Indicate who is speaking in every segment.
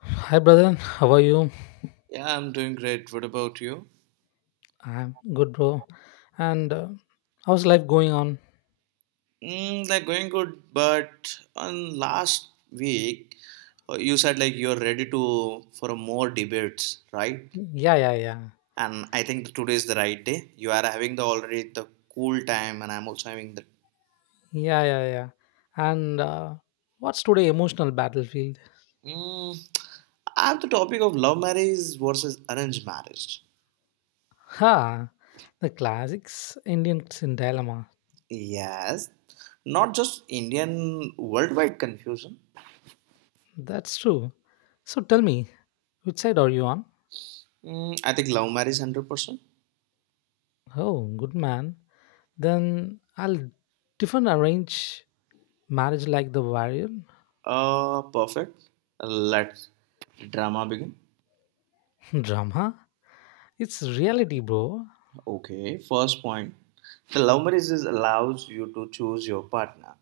Speaker 1: Hi, brother. How are you?
Speaker 2: Yeah, I'm doing great. What about you?
Speaker 1: I'm good, bro. And how's life going on?
Speaker 2: Like going good, but on last week you said like you're ready to for more debates, right?
Speaker 1: Yeah, yeah, yeah.
Speaker 2: And I think today is the right day. You are having the already the cool time, and I'm also having the.
Speaker 1: Yeah, yeah, yeah. And what's today emotional battlefield?
Speaker 2: Mm, I have the topic of love marriage versus arranged marriage.
Speaker 1: Ha! The classics Indians in dilemma.
Speaker 2: Yes, not just Indian worldwide confusion.
Speaker 1: That's true. So tell me, which side are you on?
Speaker 2: I think love marriage 100%
Speaker 1: Oh, good man. Then I'll different arrange marriage like the warrior
Speaker 2: Perfect. Let drama begin.
Speaker 1: drama. It's reality, bro.
Speaker 2: Okay, first point. The love marriage is allows you to choose your partner.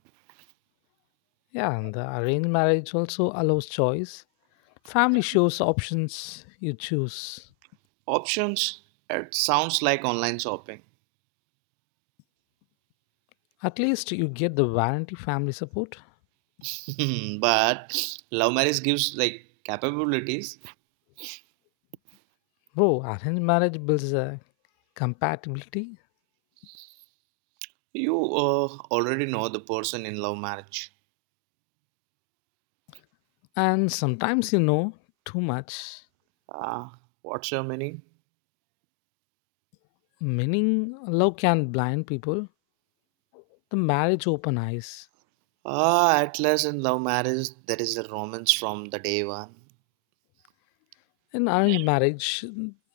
Speaker 1: Yeah, and the arranged marriage also allows choice. Family shows options you choose.
Speaker 2: Options. It sounds like online shopping.
Speaker 1: At least you get the warranty family support.
Speaker 2: But love marriage gives like capabilities.
Speaker 1: Bro, arranged marriage builds a compatibility.
Speaker 2: You already know the person in love marriage.
Speaker 1: And sometimes you know too much.
Speaker 2: Uh, what's your meaning?
Speaker 1: Meaning, love can blind people. The marriage open eyes.
Speaker 2: Ah, at last in love marriage, there is a romance from the day one.
Speaker 1: In arranged marriage,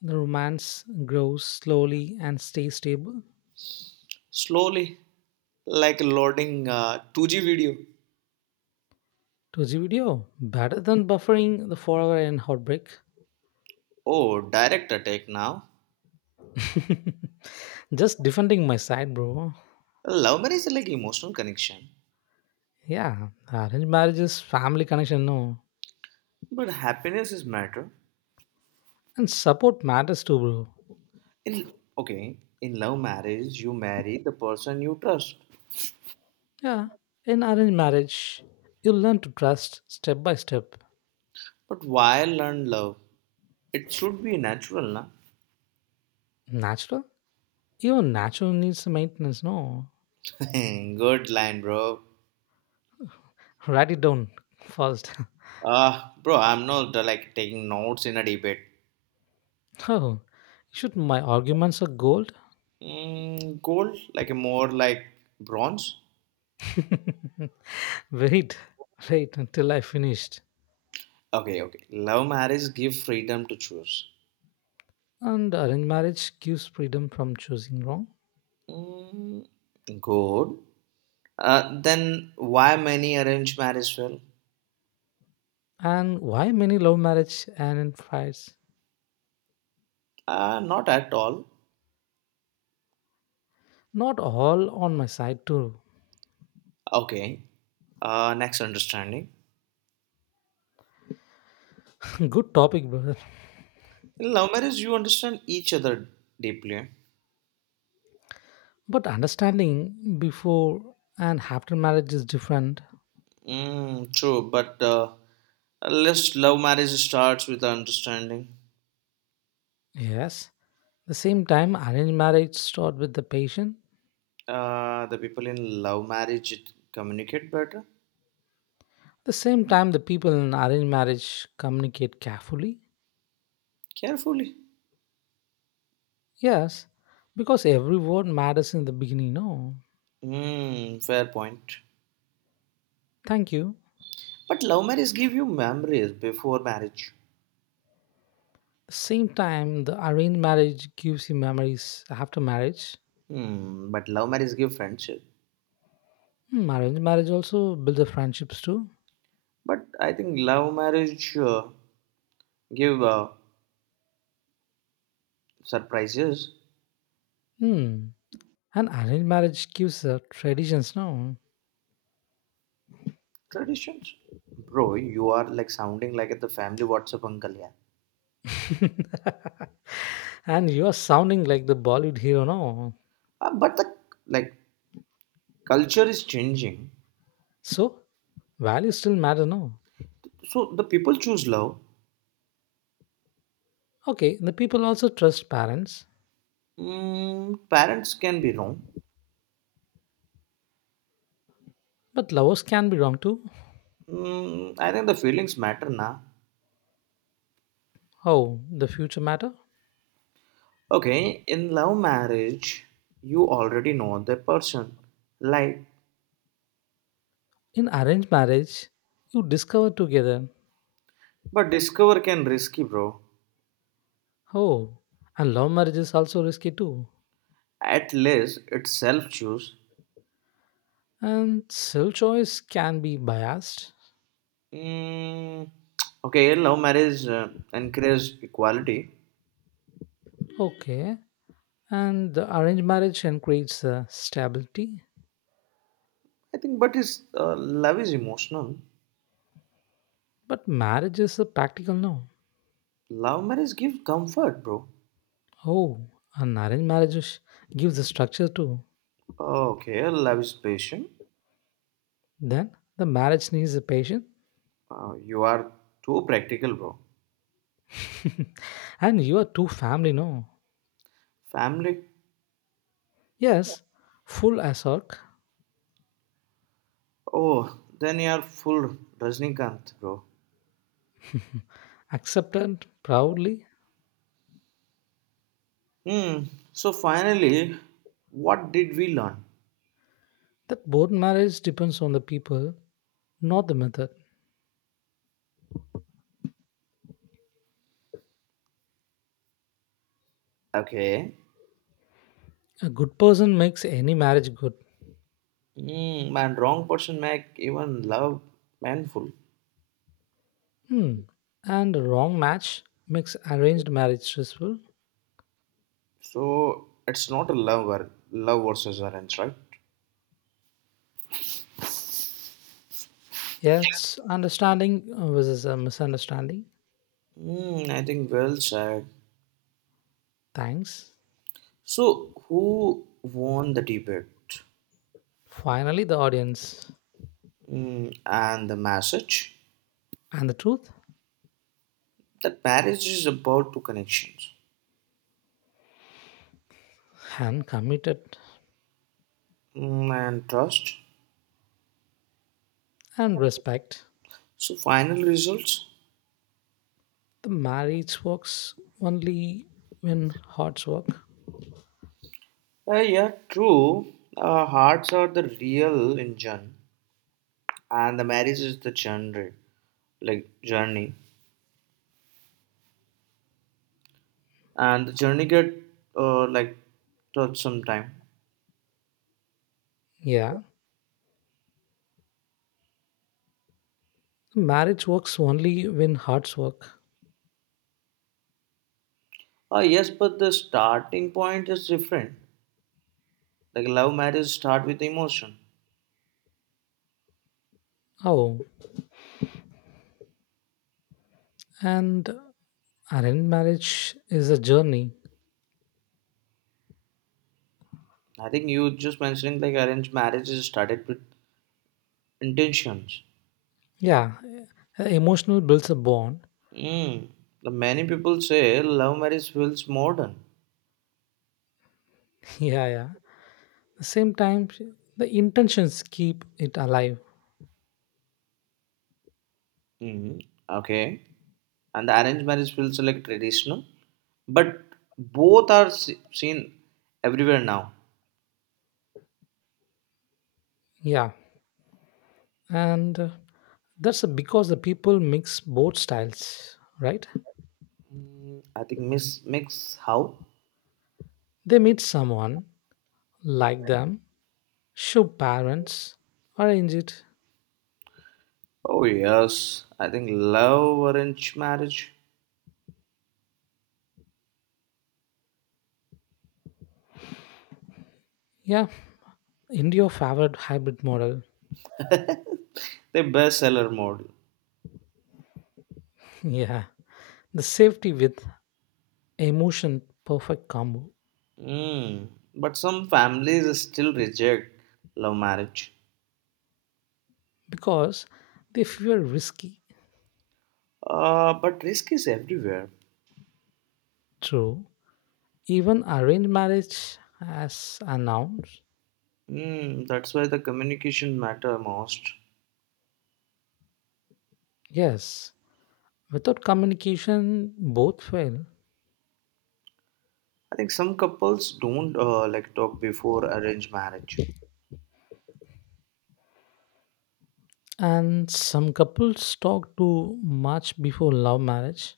Speaker 1: the romance grows slowly and stays stable.
Speaker 2: Slowly, like loading 2G video.
Speaker 1: To the video, better than buffering the forever and heartbreak.
Speaker 2: Oh, direct attack now.
Speaker 1: Just defending my side, bro.
Speaker 2: Love marriage is like emotional connection,
Speaker 1: Yeah, arranged marriages, family connection, no.
Speaker 2: but happiness is matter.
Speaker 1: And support matters too, bro.
Speaker 2: In okay, in love marriage, you marry the person you trust.
Speaker 1: Yeah, in arranged marriage, you learn to trust step by step.
Speaker 2: But why learn love? It should be natural, na?
Speaker 1: Natural? Even natural needs maintenance, no.
Speaker 2: Good line, bro.
Speaker 1: Write it down first.
Speaker 2: Ah, bro, I'm not like taking notes in a debate.
Speaker 1: oh, should my arguments are gold?
Speaker 2: Mm, gold, like more like bronze.
Speaker 1: Wait, wait until I finished.
Speaker 2: Okay, okay. Love marriage give freedom to choose.
Speaker 1: And arranged marriage gives freedom from choosing wrong.
Speaker 2: Mm, gold. Then why many arranged marriage fail?
Speaker 1: And why many love marriage and in fights?
Speaker 2: Not at all.
Speaker 1: Not all on my side too.
Speaker 2: Okay. Next understanding.
Speaker 1: Good topic, brother.
Speaker 2: In love marriage, you understand each other deeply.
Speaker 1: But understanding before and after marriage is different.
Speaker 2: True, but unless love marriage starts with understanding,
Speaker 1: Yes. The same time, arranged marriage start with the patient.
Speaker 2: the people in love marriage communicate better,
Speaker 1: The same time, the people in arranged marriage communicate carefully.
Speaker 2: carefully.
Speaker 1: Yes, because every word matters in the beginning. No,
Speaker 2: Mm, fair point.
Speaker 1: thank you.
Speaker 2: But love marriage give you memories before marriage.
Speaker 1: Same time, the arranged marriage gives you memories after marriage.
Speaker 2: Hmm, but love marriage give friendship.
Speaker 1: Hmm, arranged marriage also builds the friendships too.
Speaker 2: But I think love marriage give surprises
Speaker 1: Hmm. And arranged marriage gives the traditions, no?
Speaker 2: traditions. Bro, you are like sounding like the family WhatsApp uncle, yeah.
Speaker 1: And you are sounding like the Bollywood hero, no?
Speaker 2: But the like culture is changing,
Speaker 1: So, values still matter now.
Speaker 2: so the people choose love.
Speaker 1: Okay, the people also trust parents,
Speaker 2: Parents can be wrong.
Speaker 1: but lovers can be wrong too.
Speaker 2: I think the feelings matter, na?
Speaker 1: How the future matter?
Speaker 2: Okay, in love marriage you already know the person like
Speaker 1: In arranged marriage, you discover together.
Speaker 2: but discover can risky, bro.
Speaker 1: Oh, and love marriage is also risky too.
Speaker 2: At least it's self choose.
Speaker 1: And self choice can be biased.
Speaker 2: Mm, okay, love marriage encourages equality.
Speaker 1: Okay, and the arranged marriage encourages stability,
Speaker 2: I think, but is love is emotional.
Speaker 1: but marriage is a practical no.
Speaker 2: Love marriage gives comfort, bro.
Speaker 1: Oh, an arranged marriage gives a structure too.
Speaker 2: Okay, love is patient.
Speaker 1: Then the marriage needs a patient.
Speaker 2: You are too practical, bro.
Speaker 1: And you are too family, no?
Speaker 2: Family.
Speaker 1: Yes, full asark,
Speaker 2: Oh, then you are full Rajnikant, bro.
Speaker 1: accepted proudly
Speaker 2: Hmm. So finally, what did we learn?
Speaker 1: that both marriage depends on the people, not the method.
Speaker 2: Okay.
Speaker 1: A good person makes any marriage good.
Speaker 2: Hmm. Man, wrong person make even love painful.
Speaker 1: Hmm. And a wrong match makes arranged marriage stressful.
Speaker 2: So it's not a love versus arrange, right?
Speaker 1: Yes, understanding versus a misunderstanding.
Speaker 2: Mm, I think well said.
Speaker 1: Thanks.
Speaker 2: So who won the debate?
Speaker 1: Finally, the audience
Speaker 2: Mm, and the message
Speaker 1: and the truth
Speaker 2: that marriage is about two connections.
Speaker 1: and committed
Speaker 2: And trust.
Speaker 1: and respect.
Speaker 2: So final results.
Speaker 1: The marriage works only when hearts work.
Speaker 2: Yeah, true. Hearts are the real engine, and the marriage is the journey, like journey, and the journey get like touched sometime.
Speaker 1: Yeah, marriage works only when hearts work.
Speaker 2: Ah, yes, but the starting point is different. Like love marriage start with emotion.
Speaker 1: Oh, and arranged marriage is a journey.
Speaker 2: I think you just mentioning like arranged marriage is started with intentions.
Speaker 1: Yeah, emotional builds a bond.
Speaker 2: Mm. The many people say love marriage feels modern.
Speaker 1: Yeah, yeah. At the same time, the intentions keep it alive.
Speaker 2: Mm. Okay, and the arranged marriage feels like traditional, but both are seen everywhere now.
Speaker 1: Yeah, and that's because the people mix both styles, right?
Speaker 2: I think miss mix how?
Speaker 1: They meet someone like them, show parents, arrange it.
Speaker 2: Oh yes, I think love arranged marriage,
Speaker 1: Yeah, India favored hybrid model.
Speaker 2: the bestseller model.
Speaker 1: Yeah. The safety with emotion perfect combo
Speaker 2: Mm. But some families still reject love marriage.
Speaker 1: because they feel risky.
Speaker 2: But risk is everywhere.
Speaker 1: True. Even arranged marriage as announced.
Speaker 2: That's why the communication matter most.
Speaker 1: Yes. Without communication, both fail.
Speaker 2: I think some couples don't like talk before arranged marriage.
Speaker 1: And some couples talk too much before love marriage.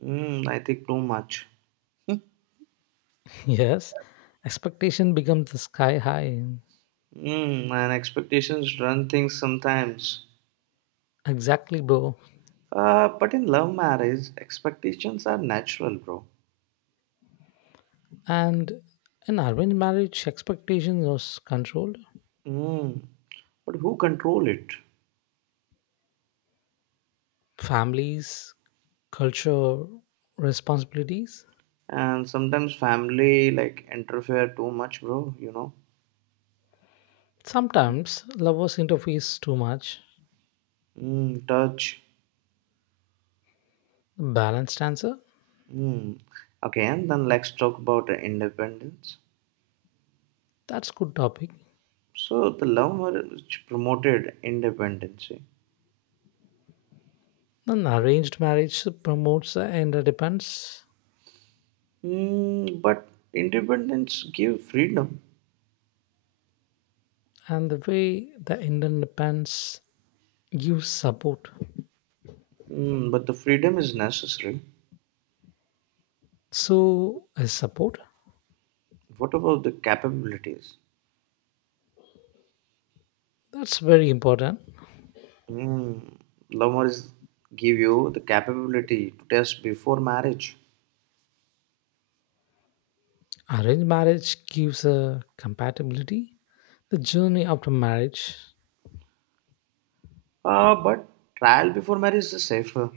Speaker 2: I think too much.
Speaker 1: Yes. Expectation becomes the sky high.
Speaker 2: And expectations run things sometimes.
Speaker 1: Exactly, bro.
Speaker 2: But in love marriage, expectations are natural, bro.
Speaker 1: And in arranged marriage, expectations was controlled
Speaker 2: Mm, but who control it?
Speaker 1: families, culture, responsibilities.
Speaker 2: And sometimes family like interfere too much, bro. You know.
Speaker 1: Sometimes lovers interface too much.
Speaker 2: Mm, touch.
Speaker 1: Balanced answer?
Speaker 2: Mm. Okay, and then let's talk about independence.
Speaker 1: That's good topic.
Speaker 2: So the love marriage promoted independence.
Speaker 1: An arranged marriage promotes the interdependence
Speaker 2: But independence give freedom.
Speaker 1: and the way the interdependence gives support.
Speaker 2: But the freedom is necessary.
Speaker 1: So is support.
Speaker 2: What about the capabilities?
Speaker 1: That's very important.
Speaker 2: Mm, love marriage give you the capability to test before marriage.
Speaker 1: Arranged marriage gives a compatibility. The journey after marriage
Speaker 2: But trial before marriage is safer.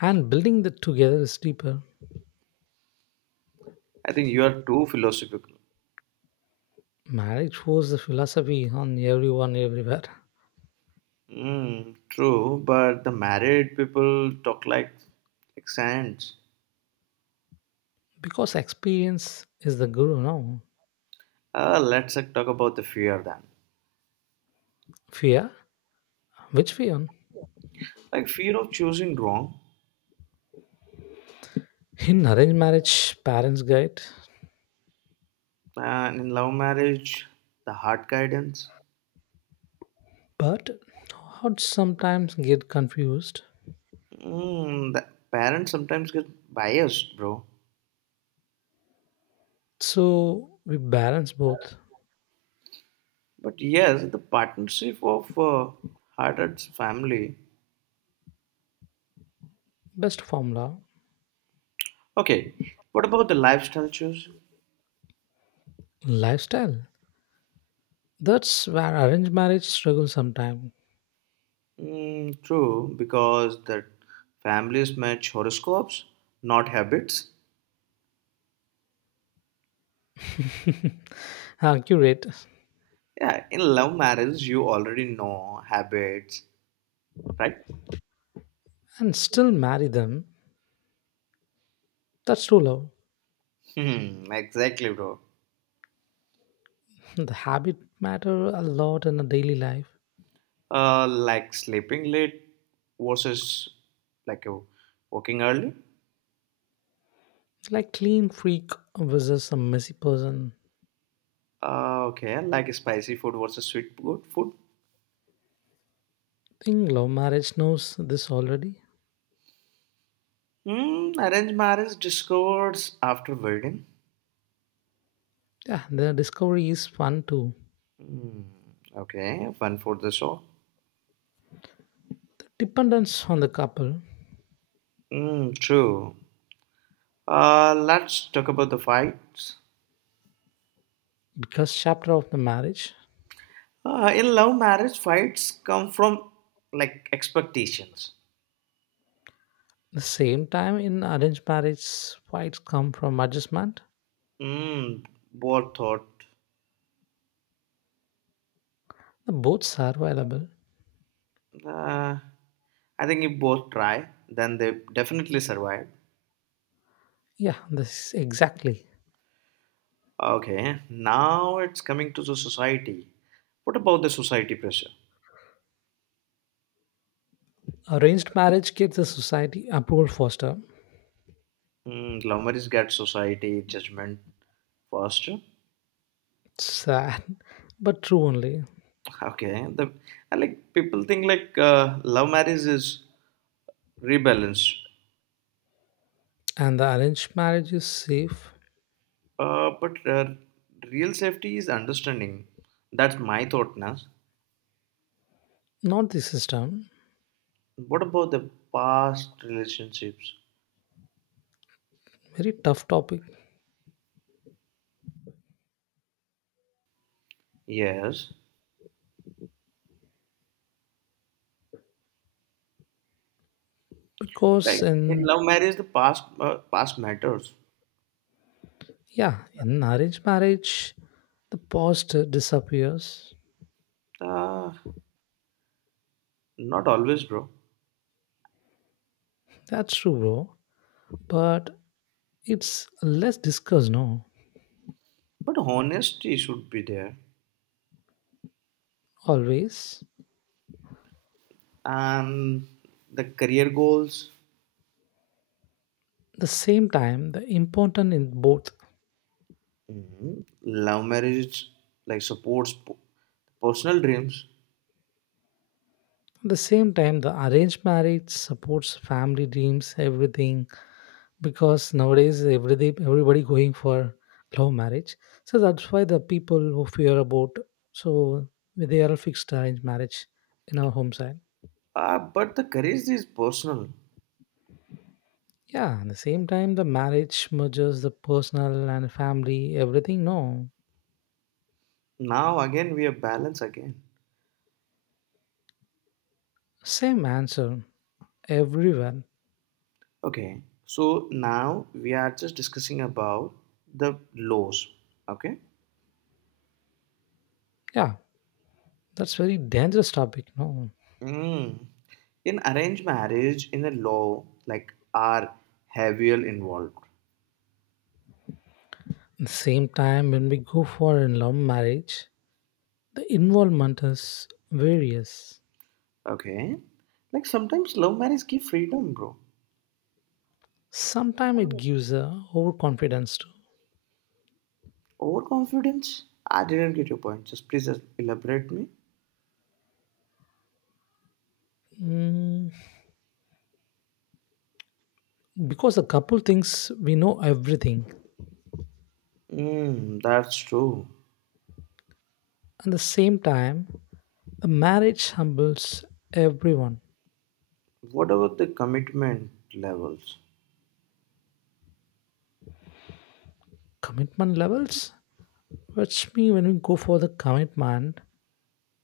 Speaker 1: and building that together is deeper.
Speaker 2: I think you are too philosophical.
Speaker 1: Marriage forced the philosophy on everyone everywhere.
Speaker 2: True, but the married people talk like saints.
Speaker 1: Because experience is the guru, no?
Speaker 2: Let's like, talk about the fear then.
Speaker 1: Fear? Which fear?
Speaker 2: Like fear of choosing wrong,
Speaker 1: In arranged marriage, parents guide,
Speaker 2: and in love marriage, the hard guidance.
Speaker 1: but hearts sometimes get confused.
Speaker 2: The parents sometimes get biased, bro.
Speaker 1: So we balance both.
Speaker 2: But yes, the partnership of hard family.
Speaker 1: Best formula,
Speaker 2: Okay, what about the lifestyle choice?
Speaker 1: lifestyle. That's where arranged marriage struggles sometimes.
Speaker 2: True, because that families match horoscopes, not habits.
Speaker 1: Accurate.
Speaker 2: Yeah, in love marriage, you already know habits, right?
Speaker 1: And still marry them. That's true love.
Speaker 2: Hmm, exactly, bro.
Speaker 1: The habit matter a lot in a daily life.
Speaker 2: Like sleeping late versus like working early.
Speaker 1: Like clean freak versus a messy person.
Speaker 2: Okay, like spicy food versus sweet good food.
Speaker 1: Think love marriage knows this already.
Speaker 2: Hmm, arranged marriage discords after wedding.
Speaker 1: Yeah, the discovery is fun too.
Speaker 2: Hmm, okay, fun for the show.
Speaker 1: Dependence on the couple
Speaker 2: Hmm, true. Let's talk about the fights.
Speaker 1: because chapter of the marriage.
Speaker 2: In love marriage, fights come from like expectations.
Speaker 1: The same time in arranged marriage fights come from adjustment.
Speaker 2: Mm, both thought.
Speaker 1: The both are available.
Speaker 2: Uh, I think if both try, then they definitely survive.
Speaker 1: Yeah, this is exactly.
Speaker 2: Okay, now it's coming to the society. What about the society pressure?
Speaker 1: Arranged marriage gets the society approval faster.
Speaker 2: Love marriage gets society judgment first.
Speaker 1: Sad, but true only.
Speaker 2: Okay, the I like people think like love marriage is rebalanced,
Speaker 1: And the arranged marriage is safe,
Speaker 2: but real safety is understanding. That's my thought, Nas.
Speaker 1: not the system.
Speaker 2: What about the past relationships?
Speaker 1: Very tough topic.
Speaker 2: Yes. Like
Speaker 1: Because
Speaker 2: in
Speaker 1: in
Speaker 2: love marriage, the past matters.
Speaker 1: yeah, in arranged marriage, the past disappears.
Speaker 2: Uh, not always, bro.
Speaker 1: That's true, bro. But it's less discussed, no?
Speaker 2: But honesty should be there,
Speaker 1: Always.
Speaker 2: and the career goals.
Speaker 1: The same time, the important in both.
Speaker 2: Mhm. Love marriage like supports personal dreams.
Speaker 1: At the same time, the arranged marriage supports family dreams, everything. Because nowadays, everything everybody going for love marriage. So that's why the people who fear about so they are fixed arranged marriage in our home side.
Speaker 2: But the courage is personal.
Speaker 1: Yeah, at the same time, the marriage merges the personal and family, everything. No,
Speaker 2: Now again, we are balanced again.
Speaker 1: same answer everywhere.
Speaker 2: Okay, so now we are just discussing about the lows. Okay,
Speaker 1: Yeah, that's very dangerous topic. No,
Speaker 2: mm. In arranged marriage, in a law, like are heavier involved.
Speaker 1: at the same time, when we go for in love marriage, the involvement is various.
Speaker 2: Okay. Like sometimes love marriage give freedom, bro.
Speaker 1: Sometimes it gives a overconfidence too,
Speaker 2: Overconfidence? I didn't get your point. Just please just elaborate me.
Speaker 1: Mm, because the couple thinks we know everything.
Speaker 2: Mm, that's true.
Speaker 1: At the same time, the marriage humbles everyone.
Speaker 2: What about the commitment levels?
Speaker 1: Commitment levels. Watch me when we go for the commitment.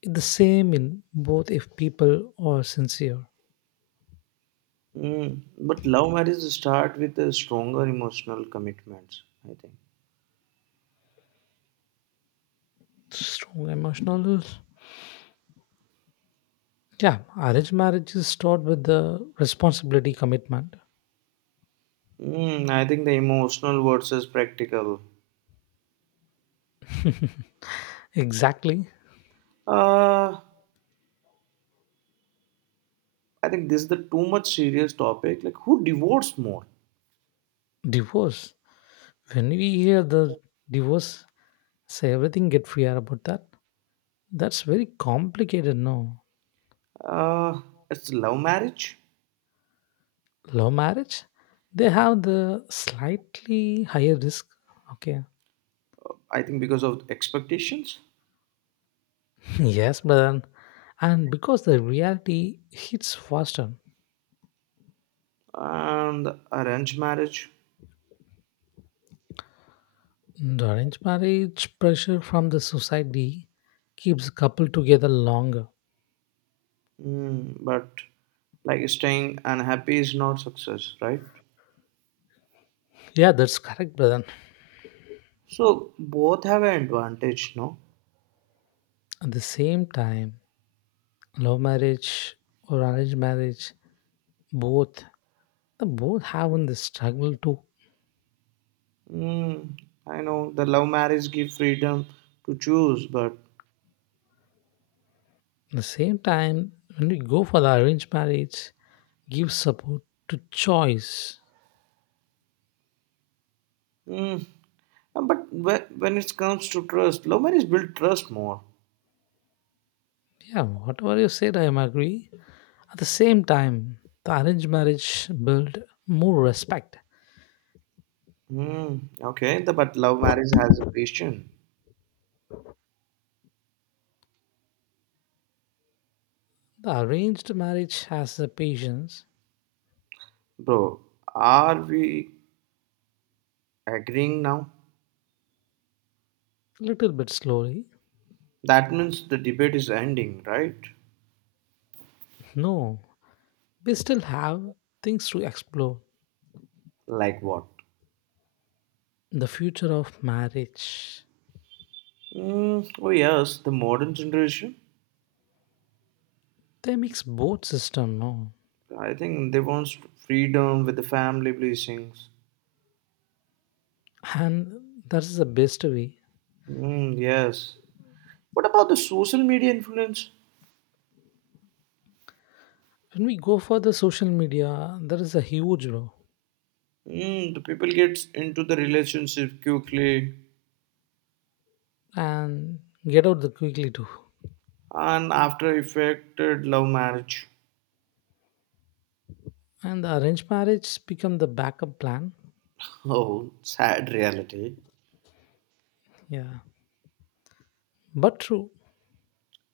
Speaker 1: It's the same in both if people are sincere.
Speaker 2: But love marriage start with the stronger emotional commitments, I think.
Speaker 1: Strong emotional. Yeah, arranged marriage is taught with the responsibility commitment.
Speaker 2: I think the emotional versus practical.
Speaker 1: Exactly.
Speaker 2: Uh, I think this is the too much serious topic. Like who divorced more?
Speaker 1: Divorce. When we hear the divorce, say everything get free are about that. That's very complicated, no?
Speaker 2: Uh, it's love marriage.
Speaker 1: Law marriage, they have the slightly higher risk. Okay.
Speaker 2: I think because of expectations
Speaker 1: Yes, brother. And because the reality hits faster.
Speaker 2: and arranged marriage.
Speaker 1: And Arranged marriage pressure from the society keeps couple together longer.
Speaker 2: But like staying unhappy is not success, right?
Speaker 1: Yeah, that's correct, brother.
Speaker 2: So both have an advantage, no?
Speaker 1: At the same time, love marriage or arranged marriage, both the both having the struggle too.
Speaker 2: Mm, I know the love marriage give freedom to choose, but
Speaker 1: At the same time, when we go for the arranged marriage, give support to choice.
Speaker 2: mm, but when it comes to trust, love marriage build trust more.
Speaker 1: Yeah, whatever you said, I am agree. At the same time, the arranged marriage build more respect.
Speaker 2: Okay, the, but love marriage has a patient.
Speaker 1: The arranged marriage has the patience.
Speaker 2: Bro, are we agreeing now?
Speaker 1: Little bit slowly.
Speaker 2: That means the debate is ending, right?
Speaker 1: No, we still have things to explore.
Speaker 2: Like what?
Speaker 1: The future of marriage.
Speaker 2: Oh yes, the modern generation.
Speaker 1: They mix both system, no?
Speaker 2: I think they want freedom with the family blessings.
Speaker 1: And that is the best way.
Speaker 2: Mm, yes. What about the social media influence?
Speaker 1: When we go for the social media, there is a huge no.
Speaker 2: The people get into the relationship quickly
Speaker 1: And get out the quickly too.
Speaker 2: and after affected love marriage.
Speaker 1: And the arranged marriage become the backup plan.
Speaker 2: Oh, sad reality.
Speaker 1: Yeah. But true.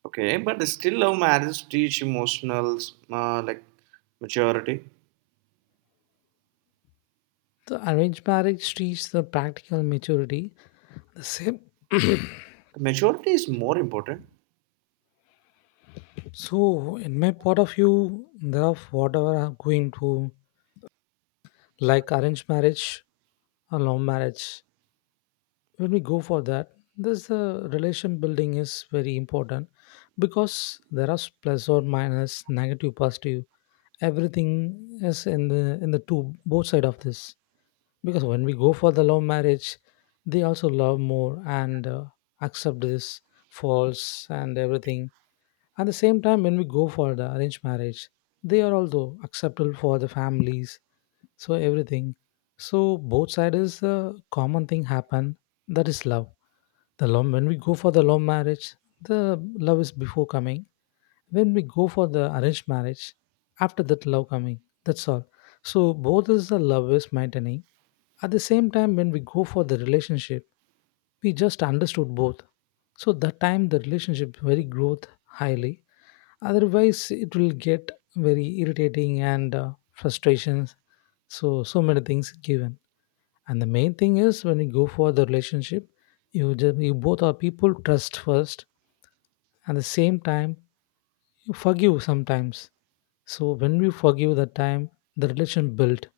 Speaker 2: Okay, but still, love marriage teach emotional, like maturity.
Speaker 1: The arranged marriage reaches the practical maturity. The same
Speaker 2: Maturity is more important.
Speaker 1: so in my point of view, there are whatever am going to like arranged marriage or love marriage when we go for that this the relation building is very important because there are plus or minus negative positive everything is in the two both side of this because when we go for the love marriage they also love more and accept this faults and everything at the same time when we go for the arranged marriage they are also acceptable for the families so everything so both sides is a common thing happen that is love the love when we go for the love marriage the love is before coming when we go for the arranged marriage after that love coming that's all so both is the love is maintaining at the same time, when we go for the relationship, we just understood both. So that time the relationship very growth highly. Otherwise, it will get very irritating and frustrations. So so many things given. And the main thing is when you go for the relationship, you both are people trust first. At the same time, you forgive sometimes so when we forgive that time the relation built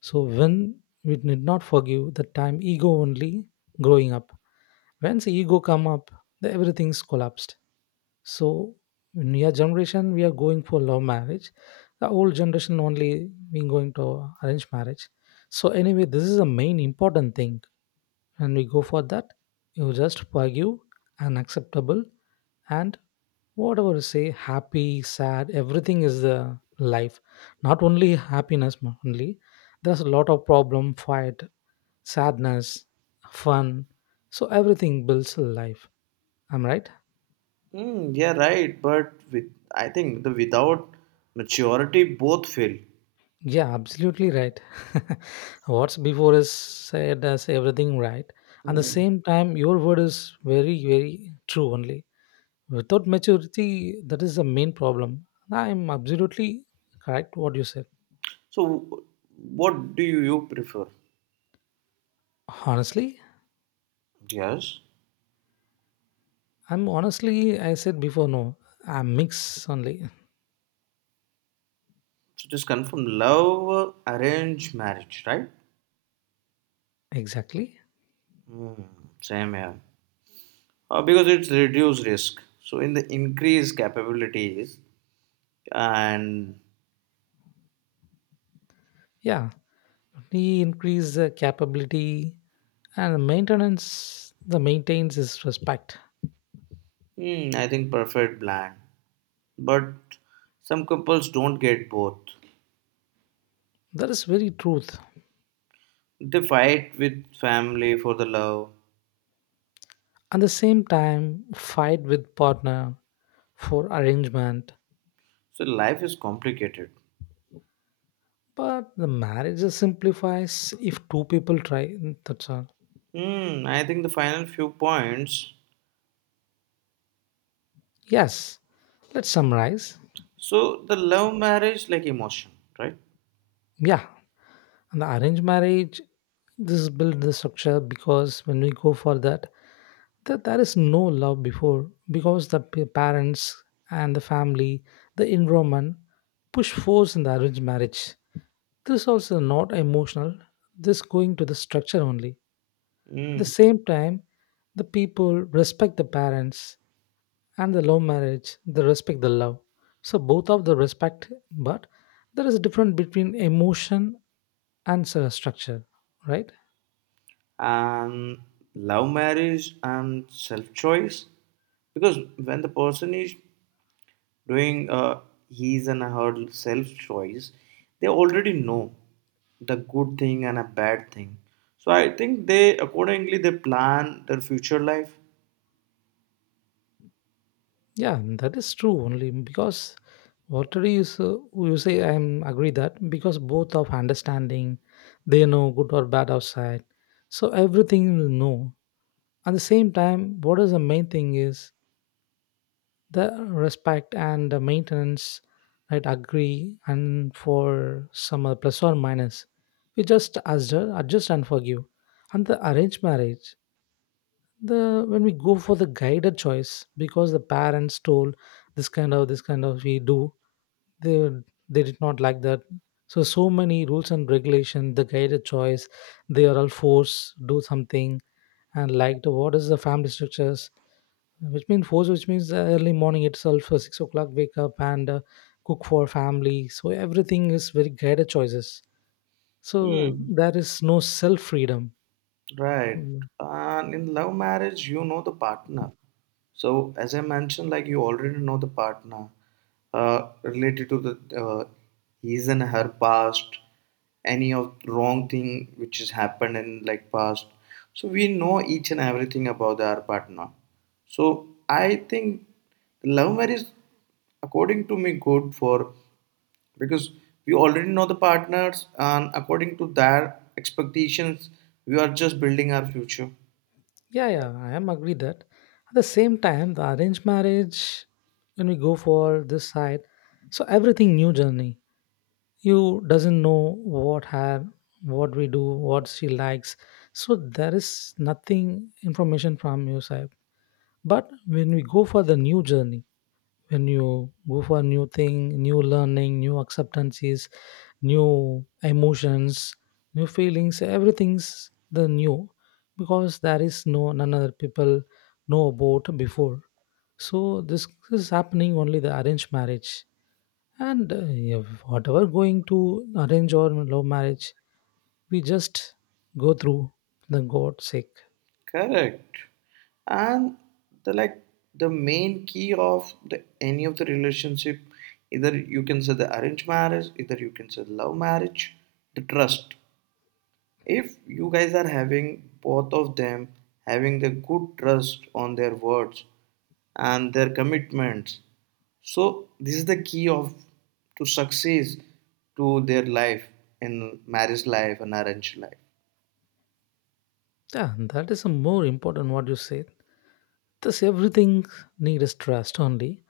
Speaker 1: so when we did not forgive that time ego only growing up once ego come up the everything's collapsed so in your generation we are going for love marriage the old generation only been going to arrange marriage so anyway this is the main important thing and we go for that you just forgive and acceptable and whatever you say happy sad everything is the life not only happiness only there's a lot of problem fight sadness fun so everything builds a life I'm right.
Speaker 2: Yeah, right. But with I think the without maturity, both fail.
Speaker 1: Yeah, absolutely right. What's before is said as everything right at the
Speaker 2: Mm.
Speaker 1: same time your word is very very true only without maturity that is the main problem. I'm absolutely correct what you said
Speaker 2: So, what do you prefer?
Speaker 1: honestly.
Speaker 2: Yes.
Speaker 1: I'm honestly, I said before, no, I'm mix only.
Speaker 2: So just confirm love arrange marriage, right?
Speaker 1: Exactly.
Speaker 2: Mm, same here. Because it's reduce risk. So in the increase capabilities and
Speaker 1: Yeah, we increase the capability and maintenance. The maintains is respect.
Speaker 2: mm, I think perfect blend. But some couples don't get both.
Speaker 1: That is very truth.
Speaker 2: They fight with family for the love.
Speaker 1: At the same time, fight with partner for arrangement.
Speaker 2: So life is complicated.
Speaker 1: But the marriage is simplifies if two people try. That's all.
Speaker 2: Hmm, I think the final few points.
Speaker 1: Yes. Let's summarize.
Speaker 2: So the love marriage like emotion, right?
Speaker 1: Yeah, and the arranged marriage, this build the structure because when we go for that that there is no love before because the parents and the family, the environment push force in the arranged marriage. This also not emotional, this going to the structure only. At the
Speaker 2: Hmm.
Speaker 1: same time, the people respect the parents and the love marriage, they respect the love. So both of the respect, but there is a difference between emotion and structure, right?
Speaker 2: And love marriage and self choice. Because when the person is doing his and her self choice, they already know the good thing and a bad thing. So I think they accordingly they plan their future life.
Speaker 1: Yeah, that is true only because whatever you, so, you say, I am agree that because both of understanding, they know good or bad outside. So everything will know. At the same time, what is the main thing is the respect and the maintenance, right? Agree and for some plus or minus, we just adjust, adjust and forgive. And the arranged marriage, the when we go for the guided choice because the parents told this kind of we do they they did not like that so many rules and regulation the guided choice they are all force do something and like the what is the family structures which means force which means early morning itself 6 o'clock wake up and cook for family so everything is very guided choices so
Speaker 2: Hmm.
Speaker 1: there is no self freedom.
Speaker 2: Right. And in love marriage, you know the partner. So, as I mentioned, like you already know the partner related to the his and her past, any of wrong thing which has happened in like past. So we know each and everything about our partner. So I think love marriage, according to me, good for because we already know the partners, and according to their expectations we are just building our future
Speaker 1: Yeah, yeah, I am agree that. At the same time, the arranged marriage, when we go for this side, so everything new journey. You doesn't know what have, what we do, what she likes. So there is nothing information from your side. But when we go for the new journey, when you go for new thing new learning new acceptances new emotions new feelings everything's the new because there is no none other people know about before so this is happening only the arranged marriage and if whatever going to arrange or love marriage we just go through the god's sake.
Speaker 2: correct. And the like the main key of the any of the relationship, either you can say the arranged marriage, either you can say love marriage, the trust, if you guys are having both of them having the good trust on their words and their commitments, so this is the key of to success to their life in marriage life and arranged life.
Speaker 1: Yeah, that is a more important what you said thus everything need is trust only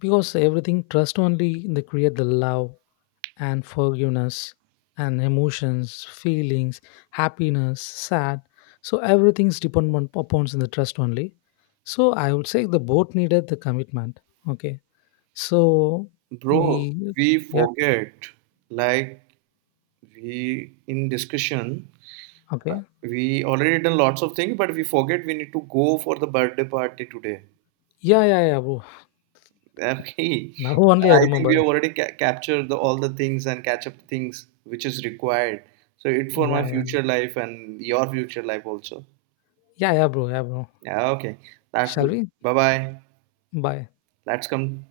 Speaker 1: because everything trust only they create the love and forgiveness and emotions feelings happiness sad so everything's dependent upon the trust only so I would say the both needed the commitment. Okay, so
Speaker 2: Bro,
Speaker 1: we
Speaker 2: we
Speaker 1: yeah
Speaker 2: forget, like we in discussion,
Speaker 1: okay,
Speaker 2: we already done lots of things, but we forget we need to go for the birthday party today.
Speaker 1: yeah, yeah, yeah, bro.
Speaker 2: Okay,
Speaker 1: Now only I
Speaker 2: I think
Speaker 1: remember,
Speaker 2: we have already captured the, all the things and catch up things which is required. So it for
Speaker 1: yeah,
Speaker 2: my
Speaker 1: yeah,
Speaker 2: future life and your future life also.
Speaker 1: yeah, yeah, bro, yeah, bro,
Speaker 2: Yeah, okay. That's
Speaker 1: shall
Speaker 2: good.
Speaker 1: we,
Speaker 2: Bye bye.
Speaker 1: bye
Speaker 2: Let's come.